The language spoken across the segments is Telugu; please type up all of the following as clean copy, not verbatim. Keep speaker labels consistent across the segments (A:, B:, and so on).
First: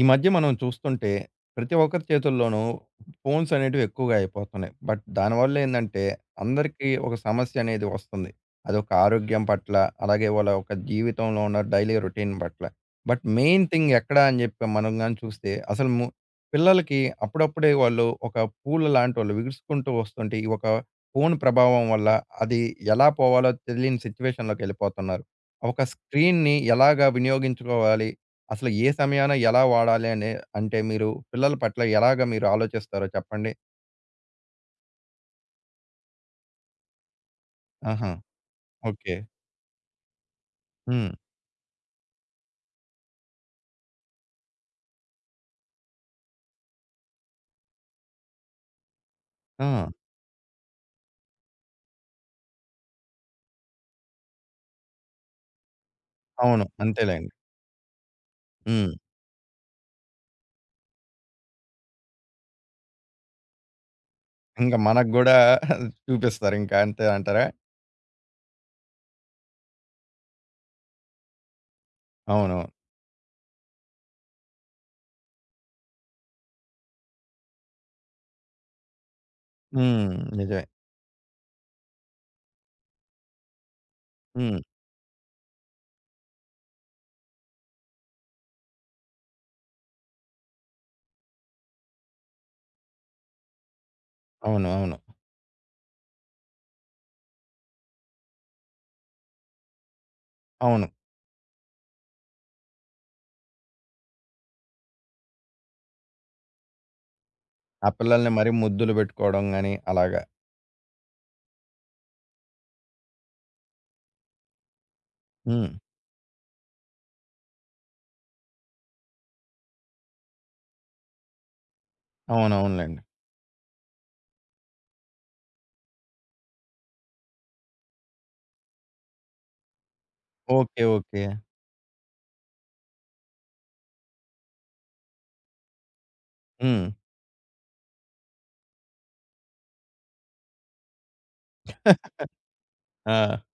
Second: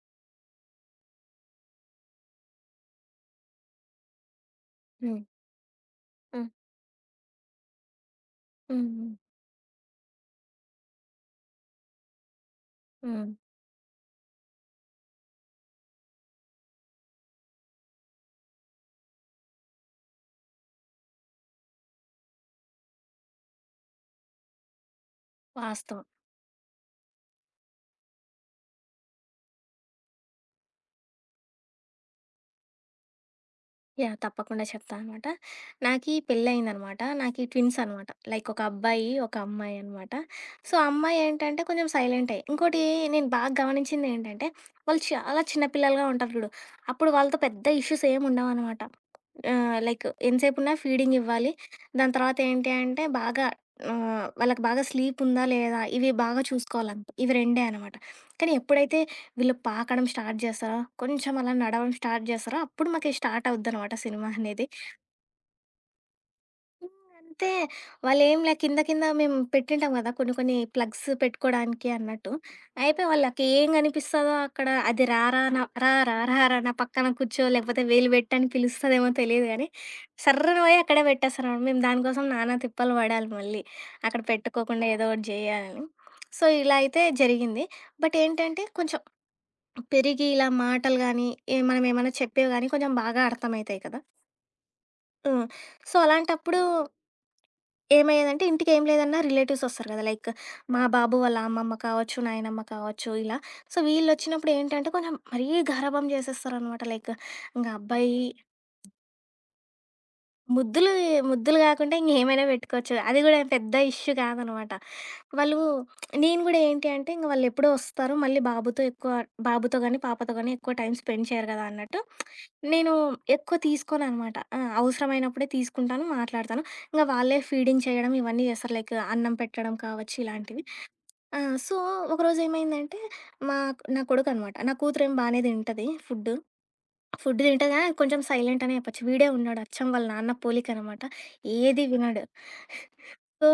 A: ఈ మధ్య మనం చూస్తుంటే ప్రతి ఒక్కరి చేతుల్లోనూ ఫోన్స్ అనేటివి ఎక్కువగా అయిపోతున్నాయి. బట్
B: హ్మ్.
A: దానివల్ల ఏందంటే
B: హ్మ్.
A: అందరికీ ఒక సమస్య అనేది వస్తుంది.
B: హ్మ్.
A: అదొక
B: హ్మ్.
A: ఆరోగ్యం పట్ల, అలాగే వాళ్ళ ఒక జీవితంలో ఉన్న డైలీ రొటీన్ పట్ల. But
B: hmm.
A: మెయిన్ థింగ్ ఎక్కడ అని చెప్పి మనం గాని చూస్తే అసలు పిల్లలకి అప్పుడప్పుడే వాళ్ళు ఒక పూల లాంటోళ్ళు విగుసుకుంటూ వస్తుంటే ఈ ఒక ఫోన్ ప్రభావం వల్ల అది ఎలా పోవాలో తెలియని సిట్యుయేషన్‌లోకెళ్ళిపోతున్నారు. ఒక
B: వాస్తవం.
A: స్క్రీన్‌ని ఎలాగా వినియోగించుకోవాలి? అసలు ఏ సమయాన ఎలా వాడాలి అనే అంటే మీరు పిల్లల పట్ల ఎలాగ మీరు ఆలోచిస్తారో చెప్పండి?
B: తప్పకుండా చెప్తా అనమాట. నాకీ పెళ్లయిందనమాట. నాకీ ట్విన్స్ అనమాట.
A: ఆహా!
B: లైక్ ఒక అబ్బాయి,
A: ఓకే.
B: ఒక అమ్మాయి అనమాట. సో, ఆ
A: హ్మ్.
B: అమ్మాయి ఏంటంటే కొంచెం సైలెంటే. ఇంకోటి నేను బాగా గమనించిందేంటంటే, వాళ్ళు చాలా చిన్న పిల్లలుగా ఉంటారు చూడు. అప్పుడు వాళ్ళతో పెద్ద ఇష్యూస్ ఏముండవనమాట.
A: ఆ!
B: లైక్ ఎంతసేపున్నా ఫీడింగ్ ఇవ్వాలి. దాని తర్వాత ఏంటి అంటే బాగా వాళ్ళకి బాగా స్లీప్ ఉందా లేదా? ఇవి బాగా
A: అవును.
B: చూసుకోవాలంతే. ఇవి
A: అంతేలేండి.
B: రెండే అనమాట. కానీ
A: హ్మ్.
B: ఎప్పుడైతే వీళ్ళు పాకడం స్టార్ట్ చేస్తారో, కొంచెం అలా నడవడం స్టార్ట్ చేస్తారో, అప్పుడు మాకి స్టార్ట్ అవుద్దనమాట సినిమా అనేది.
A: ఇంక మనకు గూడా చూపిస్తారు ఇంకా
B: హ్మ్.
A: అంతే అంటారా?
B: అంతే. వాళ్ళేంలే కింద కింద మేము పెట్టింటాం గదా! కొన్ని కొన్ని ప్లగ్స్ పెట్టుకోడానికి అన్నట్టు.
A: అవును.
B: అయితే వాళ్ళకి ఏం కనిపిస్తదో అక్కడ అది రా రా నా రా రా రా రా నా పక్కన కూర్చో లేకపోతే వేలు పెట్టు అని పిలుస్తదేమో తెలీదు గానీ,
A: హ్మ్.
B: సర్రున
A: నిజమే.
B: పోయి అక్కడే పెట్టేస్తారనమాట. మేము దానికోసం నానా తిప్పలు పడాలి మళ్ళీ. అక్కడ
A: హ్మ్.
B: పెట్టుకోకుండా ఏదో ఒకటి జేయాలని. సో, ఇలా అయితే జరిగింది. బట్ ఏంటంటే కొంచెం పెరిగి ఇలా మాటలు గానీ, మనమేమన్నా చెప్పేవి గానీ కొంచెం బాగా అర్థమయితాయి కదా!
A: అవును. అవును.
B: హ్మ్. సో, అలాంటప్పుడు ఏమయ్యేదంటే ఇంటికేం లేదన్నా రిలేటివ్స్ ఒస్తారు గదా! లైక్ మా
A: అవును.
B: బాబు వాళ్ళ అమ్మమ్మ కావచ్చు, నాయనమ్మ కావచ్చు ఇలా. సో, వీళ్ళొచ్చినప్పుడు ఏంటంటే కొంచెం మరీ గారాబం చేసేస్తారనమాట. లైక్ ఇంగ
A: ఆ
B: అబ్బాయి
A: పిల్లల్ని మరీ ముద్దులు పెట్టుకోవడం గాని అలాగా.
B: ముద్దులు ముద్దులు గాకుండా ఇంగేమైనా పెట్టుకోవచ్చు. అది గూడా పెద్ద ఇష్యూ కాదనమాట. వాళ్ళు
A: హ్మ్.
B: నేను గూడా ఏంటి అంటే, ఇంగ వాళ్ళెప్పుడో వస్తారు. మళ్ళీ బాబుతో ఎక్కువ బాబుతో గానీ, పాపతో గానీ ఎక్కువ టైం స్పెండ్ చేయరు గదా అన్నట్టు, నేను
A: అవునవునులెండి.
B: ఎక్కువ తీసుకోననమాట. ఆ! అవసరమైనప్పుడే తీసుకుంటాను, మాట్లాడతాను. ఇంగ వాళ్ళే ఫీడింగ్ చేయడం ఇవన్నీ చేస్తారు. లైక్ అన్నం పెట్టడం కావచ్చు, ఇలాంటివి.
A: ఓకే. ఓకే.
B: ఆ! సో, ఒకరోజేమైందంటే, మా నా కొడుకనమాట. నా కూతురేమో బానే తింటది ఫుడ్డు.
A: హ్మ్.
B: ఫుడ్ తింటది గానీ కొంచెం సైలెంట్ అనే చెప్పొచ్చు. వీడే ఉన్నాడు అచ్చం వాళ్ళ నాన్న పోలిక అనమాట. ఏది వినడు.
A: ఆ!
B: సో,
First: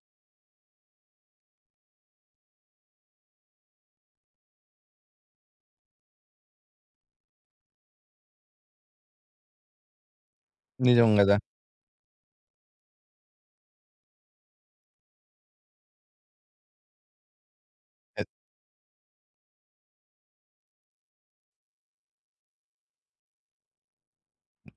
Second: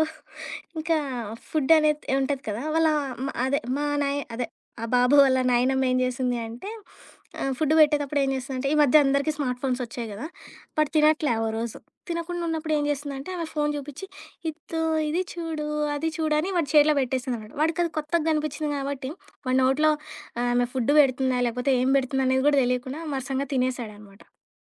B: ఇంకా ఫుడ్ అనేది ఉంటది కదా! వాళ్ళ మ అదే మా నాయ అదే ఆ బాబు వాళ్ళ నాయనమ్మ ఏం చేసింది అంటే ఫుడ్ పెట్టేటప్పుడు ఏం చేసిందంటే ఈ మధ్య అందరికీ స్మార్ట్ ఫోన్స్ వచ్చాయి కదా! బట్
A: నిజం
B: తినట్లే
A: గదా!
B: ఓ రోజు. తినకుండా ఉన్నప్పుడు ఏం చేసిందంటే ఆమె ఫోను చూపించి, "ఇద్దో ఇది చూడు, అది చూడు" అని వాడి చేతిలో పెట్టేసిందనమాట. వాడికి అది కొత్తగా కనిపించింది కాబట్టి వాడి నోట్లో ఆమె ఫుడ్ పెడుతుందా? లేకపోతే ఏం పెడుతుందా? అనేది కూడా తెలియకుండా మరసంగా తినేసాడనమాట.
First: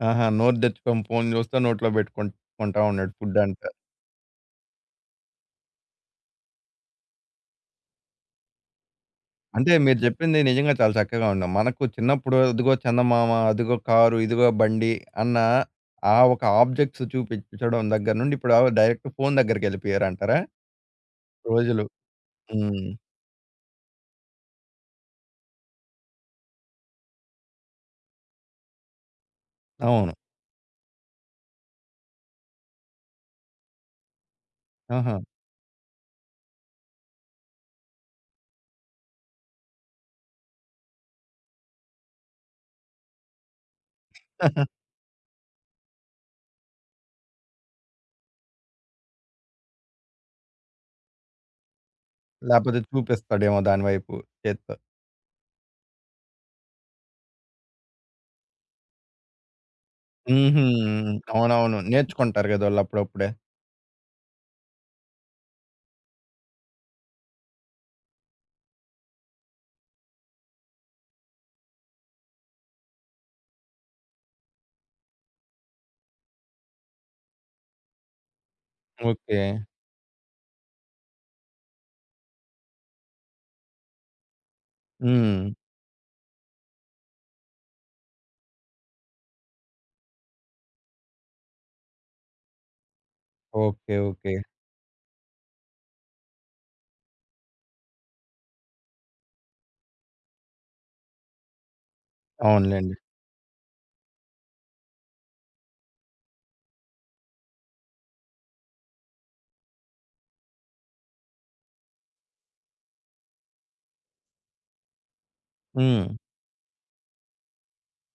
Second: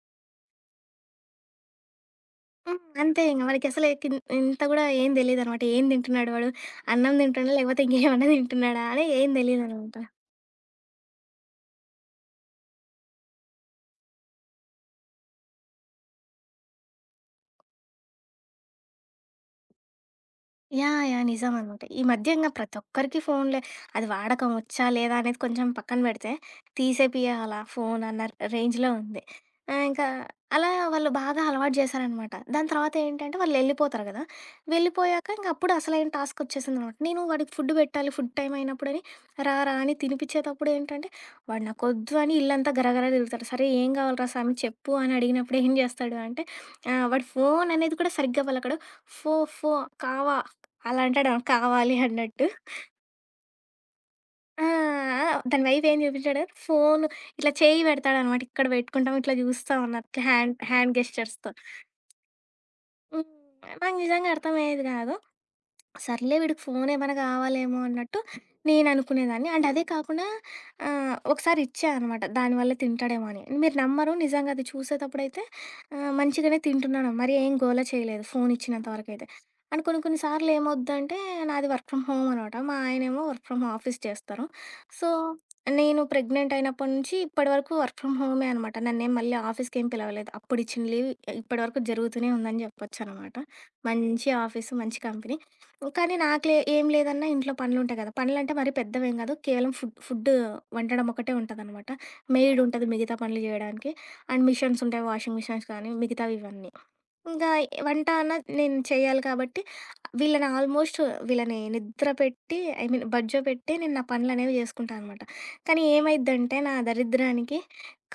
A: ఆహా! నోరు తెచ్చుకొని ఫోను చూస్తా నోట్లో పెట్టుకుంటా ఉన్నాడు
B: అంతే ఇంగ
A: ఫుడ్ అంతా.
B: మనకసలు ఇంత గూడా ఏం తెలీదనమాట. ఏం తింటున్నాడు వాడు? అన్నం తింటున్నాడా? లేకపోతే ఇంకేమన్నా తింటున్నాడా? అని ఏం
A: అంటే
B: తెలీదనమాట.
A: మీరు జెప్పింది నిజంగా చాలా చక్కగా ఉండం. మనకు చిన్నప్పుడు అదిగో చందమామ, అదిగో కారు, ఇదిగో బండి అన్న ఆ ఒక ఆబ్జెక్ట్స్ చూపించడం దగ్గర నుండి ఇప్పుడు ఆవ్ డైరెక్ట్ ఫోను దగ్గరికెళ్ళిపోయారంటారా?
B: యాహ్! యాహ్! నిజమనమాట.
A: రోజులు.
B: ఈ మధ్య ఇంగ ప్రతి
A: హ్మ్.
B: ఒక్కరికి ఫోన్లే. అది వాడకం వచ్చా, లేదా అనేది కొంచెం పక్కన పెడితే, తీసేపియాల ఫోన్ అన్న రేంజ్‌లో ఉంది. ఆహ్, ఇంకా
A: అవును.
B: అలా వాళ్ళు బాగా అలవాటు చేశారనమాట. దాని తర్వాత ఏంటంటే వాళ్ళెళ్ళిపోతారు కదా!
A: ఆహా!
B: వెళ్ళిపోయాక ఇంక అప్పుడు అసలైన టాస్క్ వచ్చేసిందనమాట. నేను వాడికి ఫుడ్ పెట్టాలి, ఫుడ్ టైమ్ అయినప్పుడని రా, రా అని తినిపిచ్చేటప్పుడు ఏంటంటే, వాడు నాకొద్దు అని ఇల్లంతా గరగరా తిరుగుతాడు. సరే ఏం కావాలిరా స్వామి చెప్పు అని అడిగినప్పుడు ఏం చేస్తాడు అంటే, వాడు ఫోన్ అనేది కూడా సరిగ్గా పలకడు. ఫో, ఫో, కావా అలా అంటాడనమాట కావాలి అన్నట్టు.
A: లేపోతే చూపిస్తాడేమో దాని వైపు
B: ఆ!
A: చేత్తో.
B: ఆ! దాని వైఫ్ ఏం చూపించాడు ఫోను ఇట్లా చేయి పెడతాడనమాట. ఇక్కడ పెట్టుకుంటాం, ఇట్లా చూస్తాం అన్నట్టు హ్యాండ్
A: హుహు.
B: హ్యాండ్ గెస్చర్స్‌తో.
A: అవునవును. నేర్చుకుంటారు గదా!
B: హ్మ్.
A: ఆళ్ళప్పుడప్పుడే.
B: నాకు నిజంగా అర్థమయ్యేది కాదు. సర్లే వీడికి ఫోన్ ఏమైనా కావాలేమో అన్నట్టు నేను అనుకునేదాన్ని. అండ్ అదే కాకుండా ఒకసారి ఇచ్చా అనమాట. దానివల్ల తింటాడేమో అని. మీరు నమ్మరు నిజంగా అది చూసేతప్పుడైతే మంచిగానే తింటున్నాడు. మరి ఏం గోల చేయలేదు ఫోన్ ఇచ్చినంత వరకైతే.
A: ఓకే.
B: అండ్ కొన్ని కొన్ని సార్లు ఏమవుద్దంటే నాది వర్క్ ఫ్రమ్ హోమ్ అనమాట. మా ఆయనేమో వర్క్ ఫ్రమ్ ఆఫీస్ చేస్తారు. సో,
A: హ్మ్.
B: నేను ప్రెగ్నెంట్ అయినప్పటి నుంచి ఇప్పటి వరకు వర్క్ ఫ్రమ్ హోమే అనమాట. నన్నేం మళ్ళీ ఆఫీస్‌కేం పిలవలేదు. అప్పుడిచ్చిన లీవ్ ఇప్పటి వరకు జరుగుతూనే ఉందని చెప్పొచ్చనమాట.
A: ఓకే.
B: మంచి
A: ఓకే.
B: ఆఫీసు, మంచి కంపెనీ. కానీ నాకు ఏం లేదన్నా ఇంట్లో పనులుంటాయి కదా! పనులంటే మరీ పెద్దవేం గాదు. కేవలం ఫుడ్ ఫుడ్ వండడం ఒకటే ఉంటదనమాట. మెయిడ్ ఉంటది
A: అవునులెండి.
B: మిగతా పనులు జేయడానికి. అండ్ మిషన్స్ ఉంటాయి. వాషింగ్ మిషన్స్ కానీ మిగతావి ఇవన్నీ. ఇంకా వంట అన్న నేను చేయాలి కాబట్టి వీళ్ళని ఆల్మోస్ట్ వీళ్ళని నిద్ర పెట్టి ఐ మీన్ బడ్జో పెట్టి నేను నా పనులు అనేవి చేసుకుంటాను అనమాట కానీ
A: హ్మ్.
B: ఏమైద్దంటే నా దరిద్రానికి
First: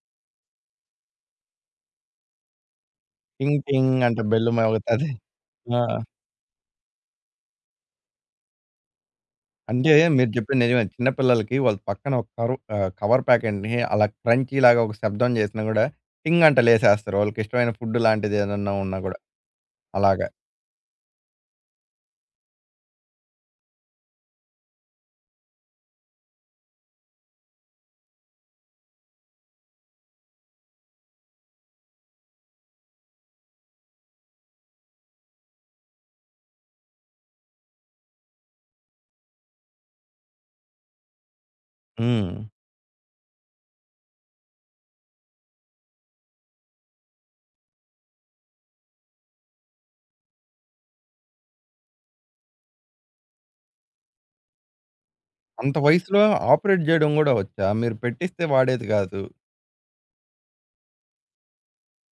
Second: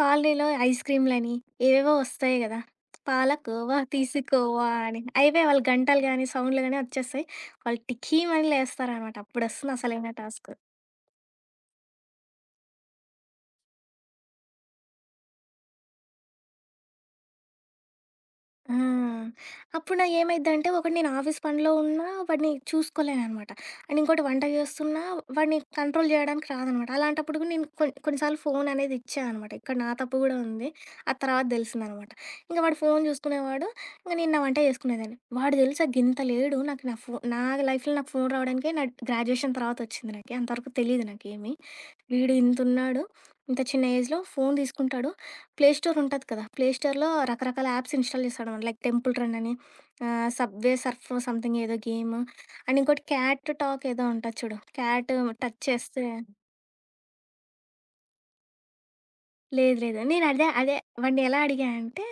B: కాలనీలో ఐస్ క్రీమ్లని ఏవేవో వస్తాయి కదా
A: టింగ్
B: పాలకోవా
A: టింగ్ అంటే బెల్
B: తీసుకోవా అని
A: మోగుతది.
B: అవే వాళ్ళ
A: ఆ!
B: గంటలు కానీ సౌండ్లు కానీ వచ్చేస్తాయి వాళ్ళు టిక్కీ మని లేస్తారనమాట అప్పుడు వస్తుంది
A: అంటే
B: అసలైన
A: మీరు
B: టాస్క్.
A: చెప్పింది నిజమే. చిన్న పిల్లలకి వాళ్ళు పక్కన ఒక ఆహ్, కవర్ ప్యాకెట్‌ని అలా క్రంచీలాగా ఒక శబ్దం చేసినా గూడా టింగ్ అంట లేసేస్తారు. వాళ్ళకి ఇష్టమైన ఫుడ్ లాంటిది
B: ఆ!
A: ఏదన్నా ఉన్నా గూడా.
B: అప్పుడు నా
A: అలాగా.
B: ఏమైద్దంటే ఒకటి నేను ఆఫీస్ పనిలో ఉన్నా వాడిని చూసుకోలేననమాట. అండ్ ఇంకోటి వంట చేస్తున్నా వాడిని కంట్రోల్ చేయడానికి రాదనమాట. అలాంటప్పుడు కూడా నేను కొన్ని కొన్ని సార్లు ఫోన్ అనేది ఇచ్చా అనమాట. ఇక్కడ నా తప్పు కూడా ఉంది. అది తర్వాత తెలిసిందనమాట. ఇంక వాడు ఫోన్ చూసుకునేవాడు. ఇంక నేను నా వంట చేసుకునేదాన్ని. వాడు తెలుసా గింత లేడు నాకు నా ఫో నా లైఫ్‌లో నాకు ఫోన్ రావడానికే నా గ్రాడ్యుయేషన్ తర్వాత వచ్చింది నాకి. అంతవరకు తెలీదు నాకేమి.
A: హ్మ్.
B: వీడు ఇంతున్నాడు. ఇంత చిన్న ఏజ్‌లో ఫోను తీసుకుంటాడు. ప్లే స్టోర్ ఉంటది కదా! ప్లే స్టోర్‌లో రకరకాల యాప్స్ ఇన్‌స్టాల్ చేస్తాడనమాట. లైక్ 'టెంపుల్ రన్' అని, 'సబ్వే సర్ఫ్' సంథింగ్ ఏదో గేము. అండ్ ఇంకోటి 'క్యాట్ టాక్' ఏదో ఉంటది చూడు. క్యాట్ టచ్
A: అంత
B: చేస్తే
A: వయసులో ఆపరేట్ జేయడం గూడా వచ్చా? మీరు పెట్టిస్తే వాడేది గాదు.
B: లేదు లేదు. నేను అదే అదే వాడిని ఎలా అడిగా అంటే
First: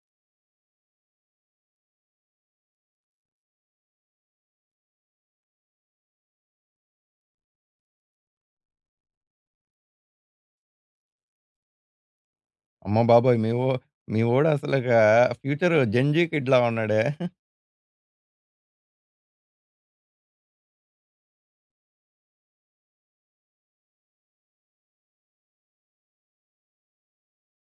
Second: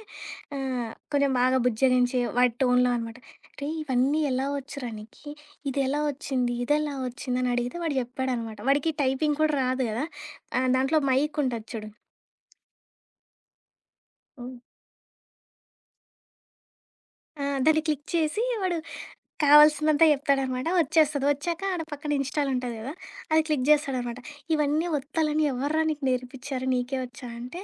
B: కొంచెం బాగా బుజ్జగించి వాడి టోన్‌లో అనమాట. "రేయ్! ఇవన్నీ ఎలా వచ్చురా నీకి? ఇదెలా వచ్చింది?" అని అడిగితే వాడు చెప్పాడనమాట. వాడికి టైపింగ్ కూడా రాదు కదా! దాంట్లో మైక్ ఉంటది చూడు.
A: అమ్మ బాబోయ్! మీ వోడు అసలగా ఫ్యూచర్ జెన్ జీ కిడ్‌లా ఉన్నాడే.
B: ఆ! దాన్ని క్లిక్ చేసి వాడు కావాల్సిందంతా చెప్తాడనమాట. వచ్చేస్తది. వచ్చాక ఆడ పక్కన ఇన్‌స్టాల్ ఉంటది గదా! అది క్లిక్ జేస్తాడనమాట. "ఇవన్నీ ఒత్తాలని ఎవర్రా నీకు నేర్పిచ్చారు? నీకే వచ్చా?" అంటే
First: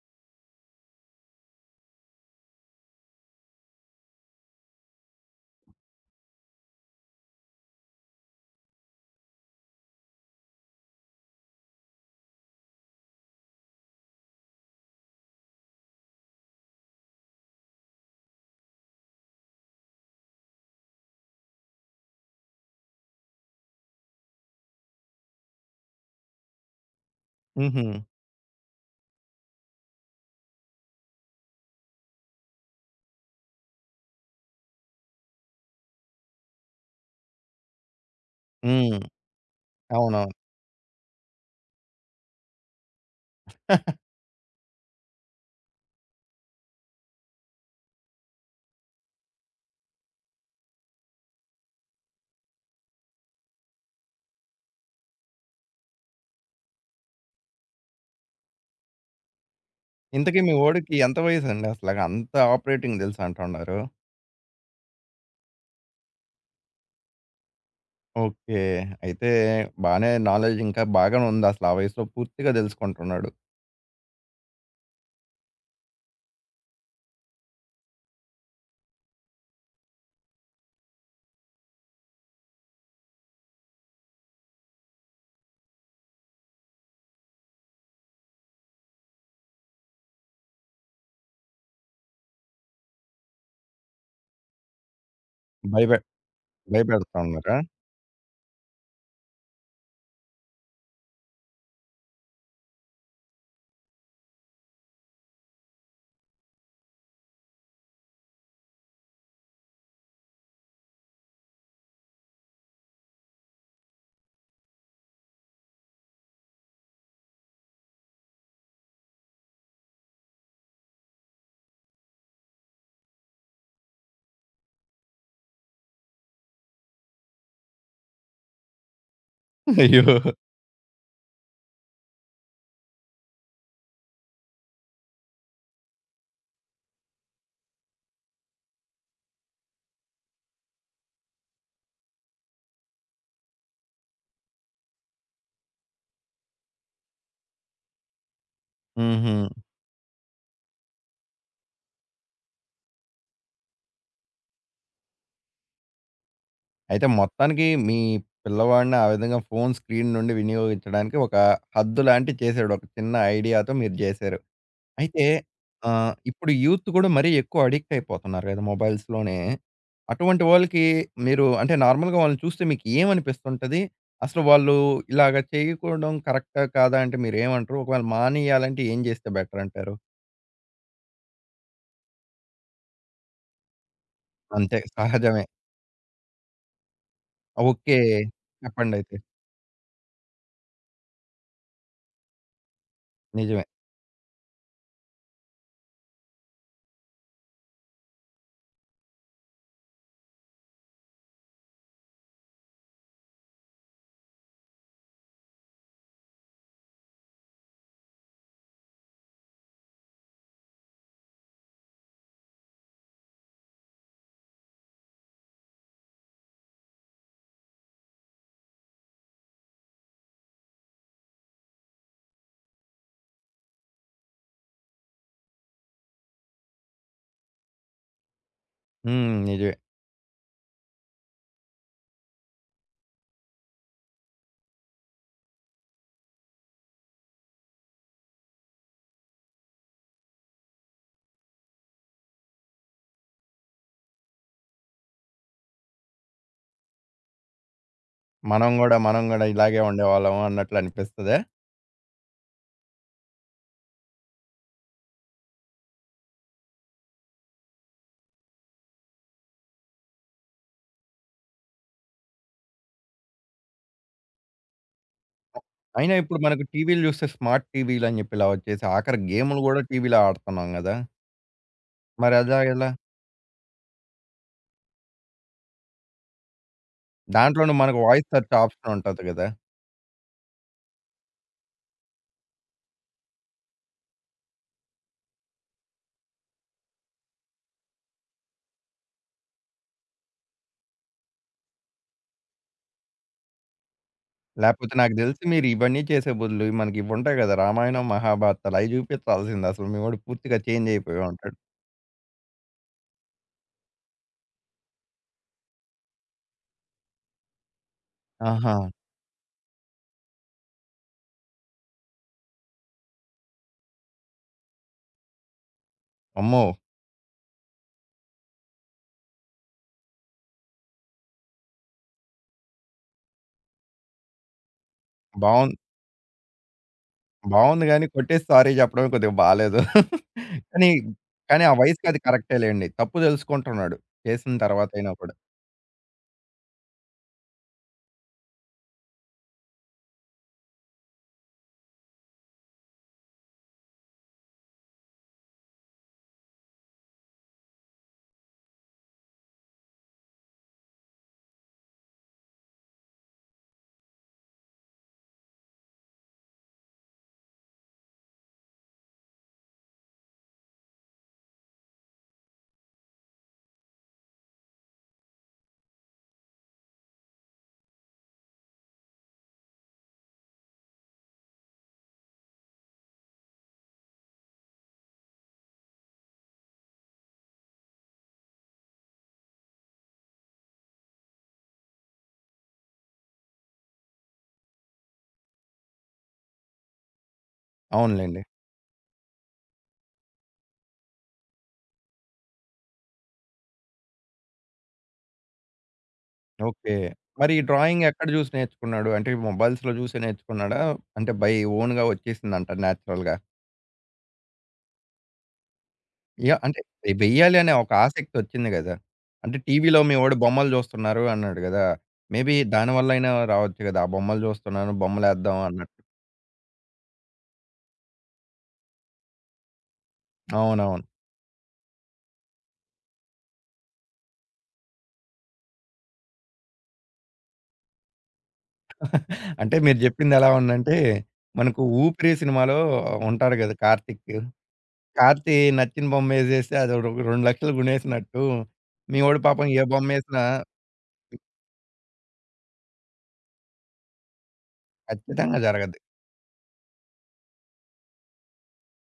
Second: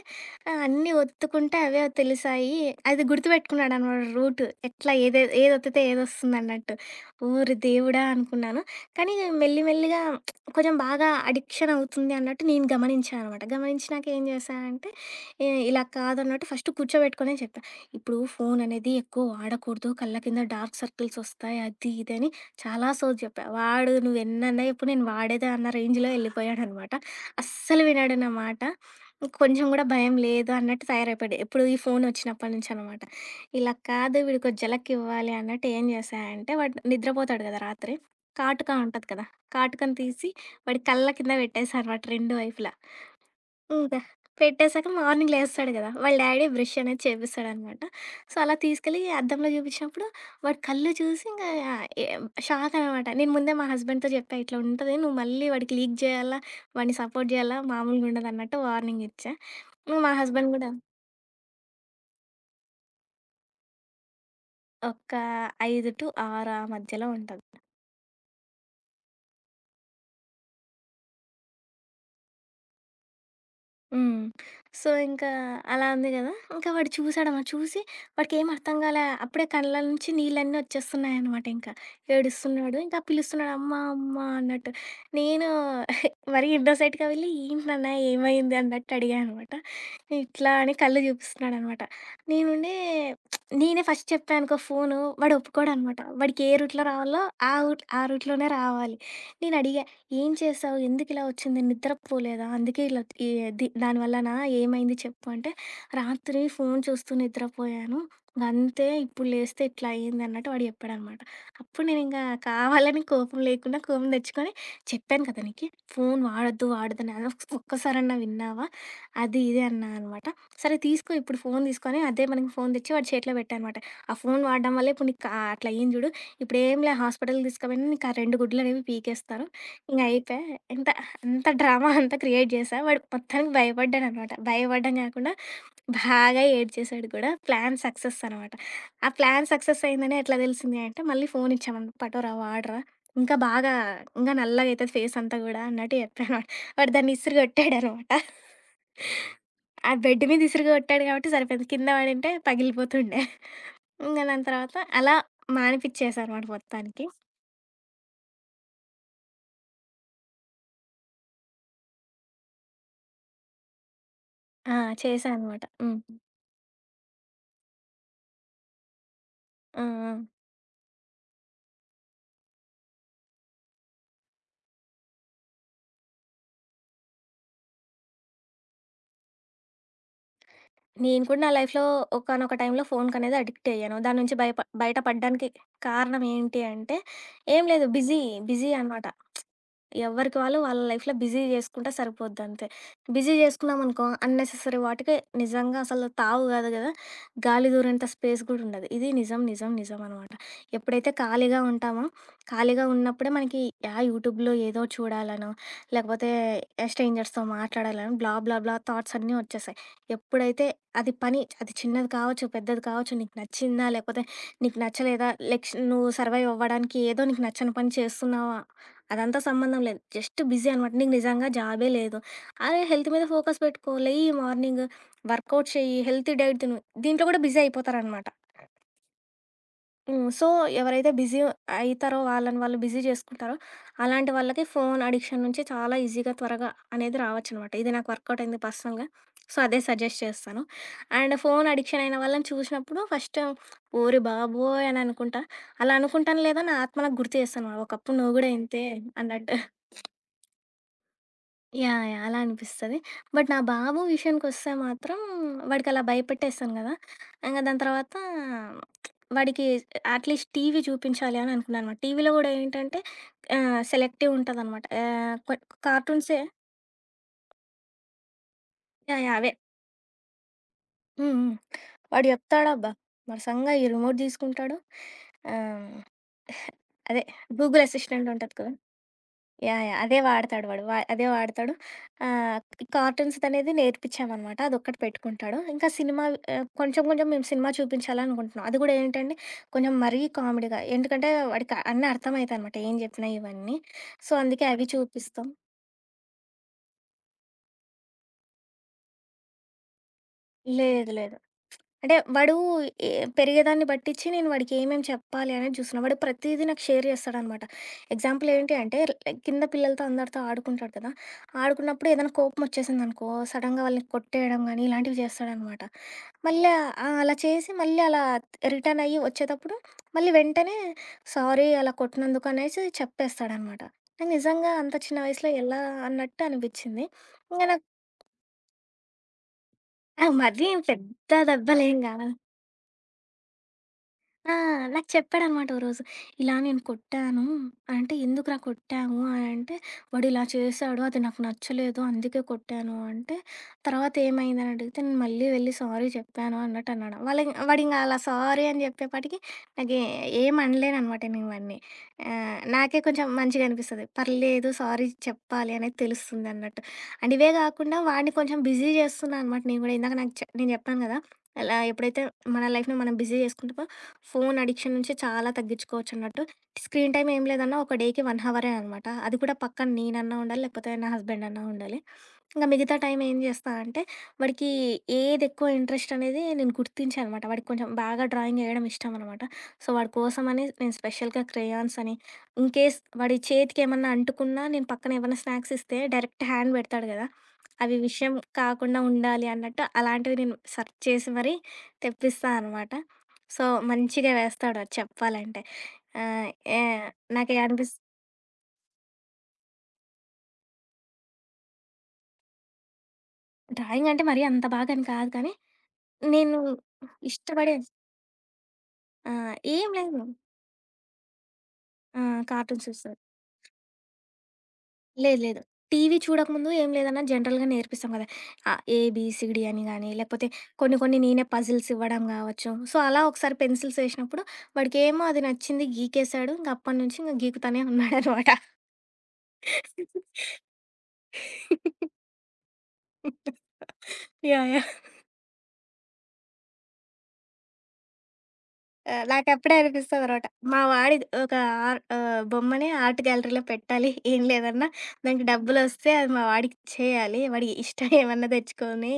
B: అన్నీ ఒత్తుకుంటే అవే తెలిసాయి. అది గుర్తుపెట్టుకున్నాడనమాట రూట్. ఎట్లా ఏదే ఏదొత్తితే ఏదొస్తుందన్నట్టు. ఓరి దేవుడా! అనుకున్నాను. కానీ మెల్లి మెల్లిగా కొంచెం బాగా అడిక్షన్ అవుతుంది అన్నట్టు నేను గమనించా అనమాట. గమనించినాక ఏం చేశా అంటే, ఇలా కాదన్నట్టు ఫస్ట్ కూర్చోబెట్టుకొనే చెప్పా. ఇప్పుడు ఫోన్ అనేది ఎక్కువ వాడకూడదు. కళ్ళ కింద డార్క్ సర్కిల్స్ వస్తాయి. అది ఇది అని చాలా సోది చెప్పా. వాడు నువ్వెన్నన్నా చెప్పు నేను వాడేదే అన్న రేంజ్‌లో ఎళ్ళిపోయాడనమాట. అస్సలు
A: హుహు.
B: వినడు నా మాట. కొంచెం గూడా భయం లేదు అన్నట్టు తయారైపోయాడు. ఎప్పుడు ఈ ఫోన్ వచ్చినప్పటి నుంచనమాట. ఇలా కాదు వీడికో జలకివ్వాలి అన్నట్టు ఏం చేశా అంటే వాడు నిద్రపోతాడు కదా రాత్రి. కాటుక
A: హ్మ్.
B: ఉంటది కదా! కాటుకని తీసి
A: అవునవును.
B: వాడి కళ్ళ కింద పెట్టేసా అనమాట రెండు వైపులా. హ్మ్. పెట్టేసాక మార్నింగ్ లేస్తాడు గదా! వాళ్ళ డ్యాడీ బ్రష్ అనేది చేపిస్తాడనమాట. సో, అలా తీసుకెళ్ళి అద్దంలో చూపించినప్పుడు వాడి కళ్ళు చూసి ఇంగా ఎ షాక్ అనమాట. నేను ముందే మా హస్బెండ్‌తో చెప్పా, "ఇట్లా ఉంటది. నువ్వు మళ్ళీ వాడికి లీక్ జేయాలా, వాడిని సపోర్ట్ జేయాలా మామూలుగా ఉండదన్నట్టు" వార్నింగ్ ఇచ్చా. ఇంకా మా
A: ఇంతకీ
B: హస్బెండ్
A: మీ
B: గూడా
A: వోడికి ఎంత వయసండి అసలగా? అంత ఆపరేటింగ్ తెలుసంటున్నారు?
B: ఒక 5-6 ఆ మధ్యలో ఉంటది.
A: ఓకే. అయితే బానే నాలెడ్జ్ ఇంకా బాగానే ఉందసల. ఆ వయసులో పూర్తిగా తెలుసుకుంటున్నాడు.
B: హ్మ్. సో, ఇంకా అలా ఉంది గదా! ఇంకా వాడు చూసాడనమాట. చూసి వాడికేం అర్థం గాలే. అప్పుడే కళ్ళ నుంచి నీళ్ళన్నీ వచ్చేస్తున్నాయనమాట ఇంకా. ఏడుస్తున్నాడు. ఇంకా పిలుస్తున్నాడు అమ్మా! అమ్మా! అన్నట్టు. నేను మరీ ఇన్నోసెంట్‌గా వెళ్ళి ఏంటి నాన్న ఏమైంది అన్నట్టు అడిగా అనమాట. ఇట్లా అని కళ్ళు చూపిస్తున్నాడనమాట. నేనుండి నేనే ఫస్ట్ చెప్పా అనుకో ఫోను వాడు
A: భయపె
B: ఒప్పుకోడనమాట. వాడికి ఏ రూట్‌లో
A: భయపెడతా
B: రావాలో
A: ఉన్నారా?
B: ఆ రూట్‌లోనే రావాలి. నేనడిగా ఏం చేసావు? ఎందుకిలా వచ్చింది? నిద్రపోలేదా? అందుకే ఇలా ఈ ది దానివల్లనా? ఏమైంది చెప్పు అంటే, రాత్రి ఫోను చూస్తూ నిద్రపోయాను. అంతే ఇప్పుడు లేస్తే ఇట్లా అయిందన్నట్టు వాడు చెప్పాడనమాట. అప్పుడు నేనింకా కావాలని కోపం లేకుండా, కోపం తెచ్చుకొని చెప్పాను కదా నీకి, ఫోను వాడొద్దు, వాడొద్దని. ఒక్కసారన్నా విన్నావా? అది, ఇది అన్నా అనమాట. సరే తీసుకో ఇప్పుడు ఫోను తీసుకొని, అదే మనకి ఫోను తెచ్చి వాడి చేతిలో పెట్టా అనమాట. ఆ ఫోను వాడడం వల్ల ఇప్పుడు నీకు అట్లయింది చూడు, ఇప్పుడేం లే హాస్పిటల్‌కి తీసుకుపోయినా నీకా 2 గుడ్లనేవి పీకేస్తారు.
A: అయ్యో!
B: ఇంగయిపోయా. ఎంత అంత డ్రామా అంతా క్రియేట్ జేశా. వాడు మొత్తానికి భయపడ్డాడనమాట. భయపడడం గాకుండా బాగా ఏడ్చేశాడు కూడా. ప్లాన్ సక్సెస్ అనమాట. ఆ ప్లాన్ సక్సెస్ అయిందని ఎట్లా తెలిసింది అంటే, మళ్ళీ ఫోన్ ఇచ్చామనమాట. "పట్టురా, వాడరా. ఇంకా బాగా ఇంగా నల్లగయితది ఫేస్ అంతా గూడా" అన్నట్టు చెప్పానమాట. వాడు దాన్ని ఇసిరి గొట్టాడనమాట.
A: హుహు.
B: ఆ బెడ్ మీద ఇసిరి గొట్టాడు కాబట్టి సరిపోయింది. కింద పడింటే పగిలిపోతుండే. ఇంగ దాని తర్వాత అలా మానిపిచ్చేశా అనమాట మొత్తానికి.
A: అయితే మొత్తానికి మీ పిల్లవాడిని ఆ విధంగా ఫోను స్క్రీన్ నుండి వినియోగించడానికి ఒక హద్దులాంటివి చేశాడు. ఒక చిన్న ఐడియాతో మీరు జేశారు.
B: ఆ!
A: అయితే
B: చేశా అనమాట.
A: ఆహ్, ఇప్పుడు యూత్ గూడా మరీ ఎక్కువ అడిక్ట్ అయిపోతున్నారు గదా! మొబైల్స్‌లోనే.
B: ఆ! ఆ!
A: అటువంటి వాళ్ళకి మీరు అంటే నార్మల్‌గా వాళ్ళని చూస్తే మీకు ఏమనిపిస్తుంటది? అసలు వాళ్ళు ఇలాగ చేయకూడడం కరెక్టా? కాదా? అంటే మీరేమంటారు? ఒకవేళ మానేయాలంటే ఏం చేస్తే బెటర్ అంటారు?
B: నేను కూడా నా లైఫ్‌లో ఒకానొక టైంలో ఫోనుకనేది అడిక్ట్ అయ్యాను. దాని నుంచి
A: అంతే
B: బయట
A: సహజమే.
B: పడ్డానికి కారణం ఏంటి అంటే, ఏం లేదు
A: ఓకే.
B: బిజీ, బిజీ అనమాట.
A: చెప్పండయితే.
B: ఎవరికి వాళ్ళు వాళ్ళ లైఫ్‌లో బిజీ జేసుకుంటే సరిపోద్దంతే. బిజీ
A: నిజమే.
B: జేసుకున్నామనుకో అన్నెసెసరీ వాటికి నిజంగా అసలు తావు గాదు గదా! గాలి దూరేంత స్పేస్ గూడా ఉండదు. ఇది నిజం, నిజం, నిజం అనమాట. ఎప్పుడైతే ఖాళీగా ఉంటామో, ఖాళీగా ఉన్నప్పుడే మనకి యూట్యూబ్‌లో ఏదో చూడాలనో, లేకపోతే స్ట్రేంజర్స్‌తో మాట్లాడాలనో బ్లా బ్లా బ్లా థాట్స్ అన్నీ వచ్చేస్తాయి. ఎప్పుడైతే అది చిన్నది కావచ్చు, పెద్దది కావచ్చు, నీకు నచ్చిందా లేకపోతే నీకు నచ్చలేదా, లైక్ నువ్వు సర్వైవ్ అవ్వడానికి ఏదో నీకు నచ్చని పని చేస్తున్నావా అదంతా సంబంధం లేదు. జస్ట్ బిజీ అనమాట. నీకు నిజంగా జాబే లేదు. అదే హెల్త్ మీద ఫోకస్ పెట్టుకో. లెయ్యి మార్నింగ్, వర్కౌట్ చెయ్యి, హెల్తీ డైట్ తిను. దీంట్లో కూడా బిజీ అయిపోతారనమాట.
A: హ్మ్. నిజమే.
B: సో, ఎవరైతే బిజీ అయితారో వాళ్ళని వాళ్ళు బిజీ చేసుకుంటారో, అలాంటి వాళ్ళకి ఫోను అడిక్షన్ నుంచి చాలా ఈజీగా త్వరగా అనేది రావచ్చనమాట. ఇది నాకు వర్కౌట్ అయింది పర్సనల్‌గా. సో, అదే సజెస్ట్ చేస్తాను. అండ్ ఫోను అడిక్షన్ అయిన వాళ్ళని చూసినప్పుడు ఫస్ట్ ఓరి బాబోయ్! అని అనుకుంటా. అలా అనుకుంటాను లేదా నా ఆత్మ నాకు గుర్తు చేస్తదనమాట. ఒకప్పుడు నువ్వు కూడా
A: మనం
B: ఇంతే
A: గూడా, మనం గూడా
B: అన్నట్టు.
A: ఇలాగే ఉండేవాళ్ళము అన్నట్లు అనిపిస్తదా?
B: యాహ్! యాహ్! అలా అనిపిస్తది. బట్ నా బాబు విషయానికొస్తే మాత్రం వాడికి అలా భయపెట్టేసాను గదా! ఇంగా దాని తర్వాత వాడికి అట్‌లీస్ట్ టీవీ చూపించాలి అని అనుకున్నాననమాట. టీవీలో గూడా ఏంటంటే సెలెక్టివ్ ఉంటదనమాట. ఆహ్, కొ
A: అయినా
B: కార్టూన్సే.
A: ఇప్పుడు మనకు టీవీలు జూస్తే స్మార్ట్ టీవీలని జెప్పి ఇలా వచ్చేసి ఆఖరి
B: యాహ్! యాహ్! అవే.
A: గేములు గూడా టీవీలో ఆడుతున్నాం గదా!
B: హ్మ్. హ్మ్. వాడు
A: మరి అలా ఎలా?
B: చెప్తాడబ్బా! వరసంగా ఈ రిమోట్ తీసుకుంటాడు. ఆహ్, అదే
A: దాంట్లోనూ
B: గూగుల్
A: మనకు
B: అసిస్టెంట్
A: వాయిస్
B: ఉంటది
A: సెర్చ్
B: కదా!
A: ఆప్షన్ ఉంటది గదా!
B: యాహ్! యాహ్! అదే వాడతాడు వాడు. వ అదే వాడతాడు. ఆహ్, కార్టూన్స్‌దనేది నేర్పించామనమాట. అదొక్కటి పెట్టుకుంటాడు. ఇంకా సినిమా కొంచెం కొంచెం మేము సినిమా చూపించాలనుకుంటున్నాం. అది గూడా ఏంటంటే, కొంచెం మరీ కామెడీగా. ఎందుకంటే, వాడికి అన్నీ అర్థమయితాయనమాట. ఏం జెప్పినా ఇవన్నీ. సో, అందుకే అవి
A: లేపోతే నాకు దెలిసి
B: చూపిస్తాం.
A: మీరు ఇవన్నీ చేసే బదులు మనకివుంటాయి గదా! రామాయణం, మహాభారతాలు అయి జూపించాల్సింది అసలు. మీ వోడు పూర్తిగా చేంజ్
B: లేదు
A: అయిపోయి
B: లేదు.
A: ఉంటాడు.
B: అంటే వాడు ఏ పెరిగేదాన్ని బట్టిచ్చి నేను వాడికి ఏమేమి చెప్పాలి అనేది చూస్తున్నా. వాడు ప్రతీదీ నాకు షేర్ చేస్తాడనమాట. ఎగ్జాంపుల్ ఏంటి
A: ఆహా!
B: అంటే లైక్ కింద పిల్లలతో అందరితో ఆడుకుంటాడు కదా! ఆడుకున్నప్పుడు ఏదైనా కోపమొచ్చేసిందనుకో సడెన్‌గా వాళ్ళని కొట్టేయడం గానీ ఇలాంటివి చేస్తాడనమాట.
A: అమ్మో!
B: మళ్ళా అలా చేసి మళ్ళీ అలా రిటర్న్ అయ్యి వచ్చేటప్పుడు మళ్ళీ వెంటనే సారీ అలా కొట్టినందుకు అనేసి చెప్పేస్తాడనమాట. నాకు నిజంగా అంత చిన్న వయసులో
A: బావుంది.
B: ఎలా అన్నట్టు అనిపిచ్చింది. ఇంక నాకు
A: బావుంది గానీ కొట్టేసి సారీ జెప్పడమే కొద్దిగా బాలేదు.
B: ఆ మరీ
A: కానీ,
B: పెద్ద
A: కానీ ఆ
B: దెబ్బలేం
A: వయసుకి అది
B: కాదు.
A: కరెక్టే లెండి. తప్పు దెలుసుకుంటున్నాడు.
B: ఆ!
A: చేసిన
B: నాకు
A: తర్వాతైనా కూడా.
B: చెప్పాడనమాట ఓరోజు. ఇలా నేను కొట్టాను. అంటే, "ఎందుకురా కొట్టావు?" అని అంటే, "వాడు ఇలా చేశాడు. అది నాకు నచ్చలేదు. అందుకే కొట్టాను" అంటే, "తర్వాత ఏమైంది?" అని అడిగితే, "నేను మళ్ళీ వెళ్ళి సారీ చెప్పాను" అన్నట్టు అన్నాడు. వాడింకా అలా సారీ అని చెప్పేపాటికి నాకే ఏం అనలేననమాట నేను వాడిని. నాకే కొంచెం మంచిగా అనిపిస్తది. పర్లేదు సారీ చెప్పాలి అనేది తెలుస్తుందన్నట్టు. అండ్ ఇవే కాకుండా వాడిని కొంచెం బిజీ చేస్తున్నా అనమాట నేను గూడా. ఇందాక నాకు నేను చెప్పాను గదా! అలా ఎప్పుడైతే మన లైఫ్‌ని మనం బిజీ చేసుకుంటామో ఫోను అడిక్షన్ నుంచి చాలా తగ్గించుకోవచ్చన్నట్టు. స్క్రీన్ టైమ్ ఏం లేదన్నా ఒక డేకి 1 హవరే అనమాట. అది కూడా పక్కా నేనన్నా ఉండాలి, లేకపోతే నా హస్బెండ్ అన్నా ఉండాలి. ఇంక మిగతా టైం ఏం చేస్తా అంటే, వాడికి ఏదెక్కువ ఇంట్రెస్ట్ అనేది నేను గుర్తించా అనమాట. వాడికి కొంచెం బాగా డ్రాయింగ్ ఏయడం ఇష్టం అనమాట. సో, వాడి కోసమని నేను స్పెషల్‌గా క్రేయాన్స్ అని, ఇన్‌కేస్ వాడి చేతికేమన్నా అంటుకున్నా నేను పక్కన ఏమన్నా స్నాక్స్ ఇస్తే డైరెక్ట్ హ్యాండ్ పెడతాడు కదా! అవి విషయం
A: అవునులెండి.
B: కాకుండా ఉండాలి అన్నట్టు అలాంటివి నేను సెర్చ్ చేసి మరీ తెప్పిస్తా అనమాట. సో, మంచిగా వేస్తాడు అది చెప్పాలంటే. ఆహ్, ఏ
A: ఓకే. మరి
B: నాకు
A: ఈ
B: అనిపిస్
A: డ్రాయింగ్ ఎక్కడ జూసి నేర్చుకున్నాడు? అంటే మొబైల్స్‌లో జూసి నేర్చుకున్నాడా? అంటే బై ఓన్‌గా వచ్చేసిందంటారా నేచురల్‌గా?
B: డ్రాయింగ్ అంటే మరీ అంత బాగని కాదు కానీ, నేను
A: యాహ్! అంటే వెయ్యాలి అనే
B: ఇష్టపడే
A: ఒక ఆసక్తొచ్చింది గదా! అంటే
B: ఏం
A: టీవీలో మీ
B: లేదు.
A: వోడు బొమ్మలు జూస్తున్నారు అన్నాడు గదా!
B: ఆ!
A: మేబీ
B: కార్టూన్స్ చూస్తాను.
A: దానివల్లయినా రావచ్చు గదా! ఆ బొమ్మలు జూస్తున్నాను
B: లేదు,
A: బొమ్మలేద్దాం
B: లేదు.
A: అన్నట్టు.
B: టీవీ చూడకముందు ఏం లేదన్నా జనరల్‌గా నేర్పిస్తాం కదా! ఏబీసీడీ అని గాని, లేకపోతే కొన్ని
A: అవునవును.
B: కొన్ని నేనే పజిల్స్ ఇవ్వడం కావచ్చు. సో, అలా ఒకసారి పెన్సిల్స్ ఏసినప్పుడు వాడికేమో అది నచ్చింది గీకేశాడు. ఇంక అప్పటినుంచి ఇంక గీకుతానే ఉన్నాడనమాట.
A: అంటే మీరు జెప్పింది ఎలా ఉందంటే, మనకు 'ఊపిరి' సినిమాలో ఉంటాడు గదా! కార్తీక్.
B: యాహ్! యాహ్!
A: కార్తీ నచ్చిన బొమ్మేసేస్తే అది రొ 2,00,000 గునేసినట్టు,
B: ఆ!
A: మీ వోడు పాపం
B: నాకప్పుడే
A: ఏ బొమ్మేసినా
B: అనిపిస్తదనమాట. మా వాడి ఒక బొమ్మని ఆర్ట్ గ్యాలరీలో పెట్టాలి. ఏం లేదన్నా దానికి
A: ఖచ్చితంగా జరగద్ది.
B: డబ్బులొస్తే అది మా వాడికిచ్చేయాలి. వాడి ఇష్టం ఏమన్నా తెచ్చుకొని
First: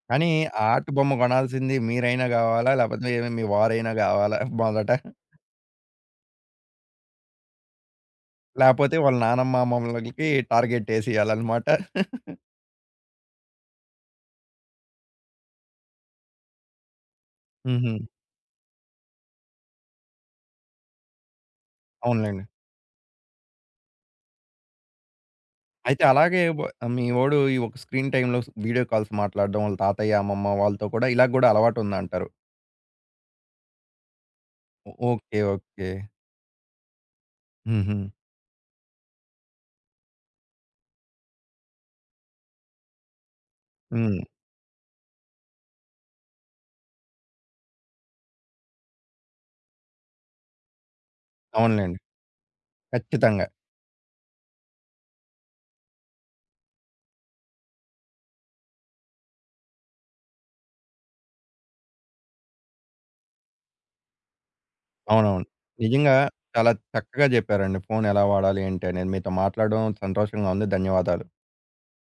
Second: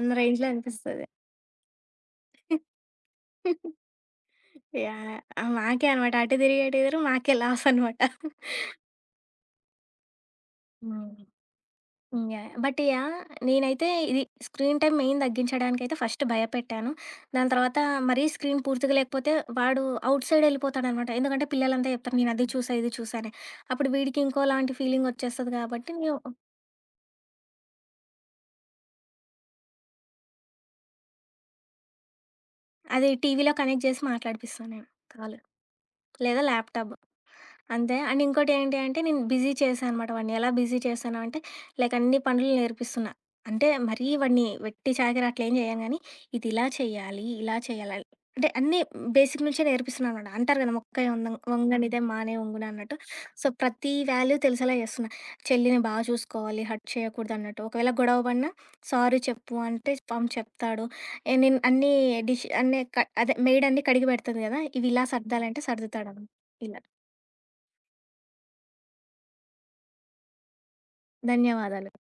B: అన్న
A: కానీ
B: రేంజ్‌లో
A: ఆ ఆర్ట్
B: అనిపిస్తది.
A: బొమ్మ గొనాల్సింది మీరైనా గావాలా? లేపోతే మీ వారైనా గావాలా మొదట?
B: యాహ్! యాహ్! మాకే అనమాట. అటు తిరిగి, ఇటు తిరిగి మాకే లాస్ అనమాట.
A: లేపోతే వాళ్ళ నానమ్మ, అమ్మమ్మలకి టార్గెట్
B: హ్మ్.
A: ఏసియాలన్నమాట.
B: హ్మ్. యాహ్! But yeah! నేనైతే ఇది స్క్రీన్ టైమ్ మెయిన్ తగ్గించడానికైతే ఫస్ట్ భయపెట్టాను. దాని తర్వాత
A: హుహు.
B: మరీ స్క్రీన్ పూర్తిగా లేకపోతే వాడు ఔట్ సైడ్ ఎళ్ళిపోతాడనమాట. ఎందుకంటే పిల్లలంతా చెప్తారు నేను
A: అవునులెండి.
B: అది చూసా, ఇది చూసా అని. అప్పుడు వీడికి ఇంకోలాంటి ఫీలింగ్ వచ్చేస్తది కాబట్టి
A: అయితే
B: నేను
A: అలాగే వ మీ వోడు ఈ ఒక స్క్రీన్ టైమ్‌లో వీడియో కాల్స్ మాట్లాడడం, వాళ్ళ తాతయ్య, అమ్మమ్మ వాళ్ళతో కూడా ఇలా గూడా అలవాటుందంటారు.
B: అది టీవీలో కనెక్ట్ చేసి మాట్లాడిపిస్తాను నేను కాల్.
A: ఓకే. ఓకే.
B: లేదా ల్యాప్‌టాప్. అంతే.
A: హుహు.
B: అండ్ ఇంకోటేంటి అంటే నేను బిజీ చేశా అనమాట వాడిని. ఎలా బిజీ చేశాను అంటే, లైక్ అన్ని పనులు నేర్పిస్తున్నా. అంటే మరీ
A: హ్మ్.
B: వాడిని వెట్టి చాకిరి అట్లేం చేయను గానీ, ఇదిలా చెయ్యాలి, ఇలా చేయాలని అంటే అన్నీ బేసిక్ నుంచే నేర్పిస్తున్నా అనమాట. అంటారు కదా! "మొక్కే
A: అవునులెండి.
B: వంగనిదే మానే వంగున" అన్నట్టు. సో,
A: ఖచ్చితంగా.
B: ప్రతి వాల్యూ తెలిసేలా చేస్తున్నా. చెల్లిని చూసుకోవాలి, హర్ట్ చేయకూడదన్నట్టు. ఒకవేళ గొడవ పడినా, సారీ చెప్పు అంటే పాపం చెప్తాడు. ఏ నేను అన్నీ డిష్ అన్నీ క అదే మెయిడన్నీ కడిగి పెడుతది కదా! ఇవి ఇలా
A: అవునవును.
B: సర్దాలంటే
A: నిజంగా
B: సర్దుతాడనమాట.
A: చాలా
B: ఇలా.
A: చక్కగా జెప్పారండి. ఫోన్ ఎలా వాడాలి, ఏంటి అనేది. మీతో మాట్లాడడం సంతోషంగా ఉంది. ధన్యవాదాలు.
B: ధన్యవాదాలు.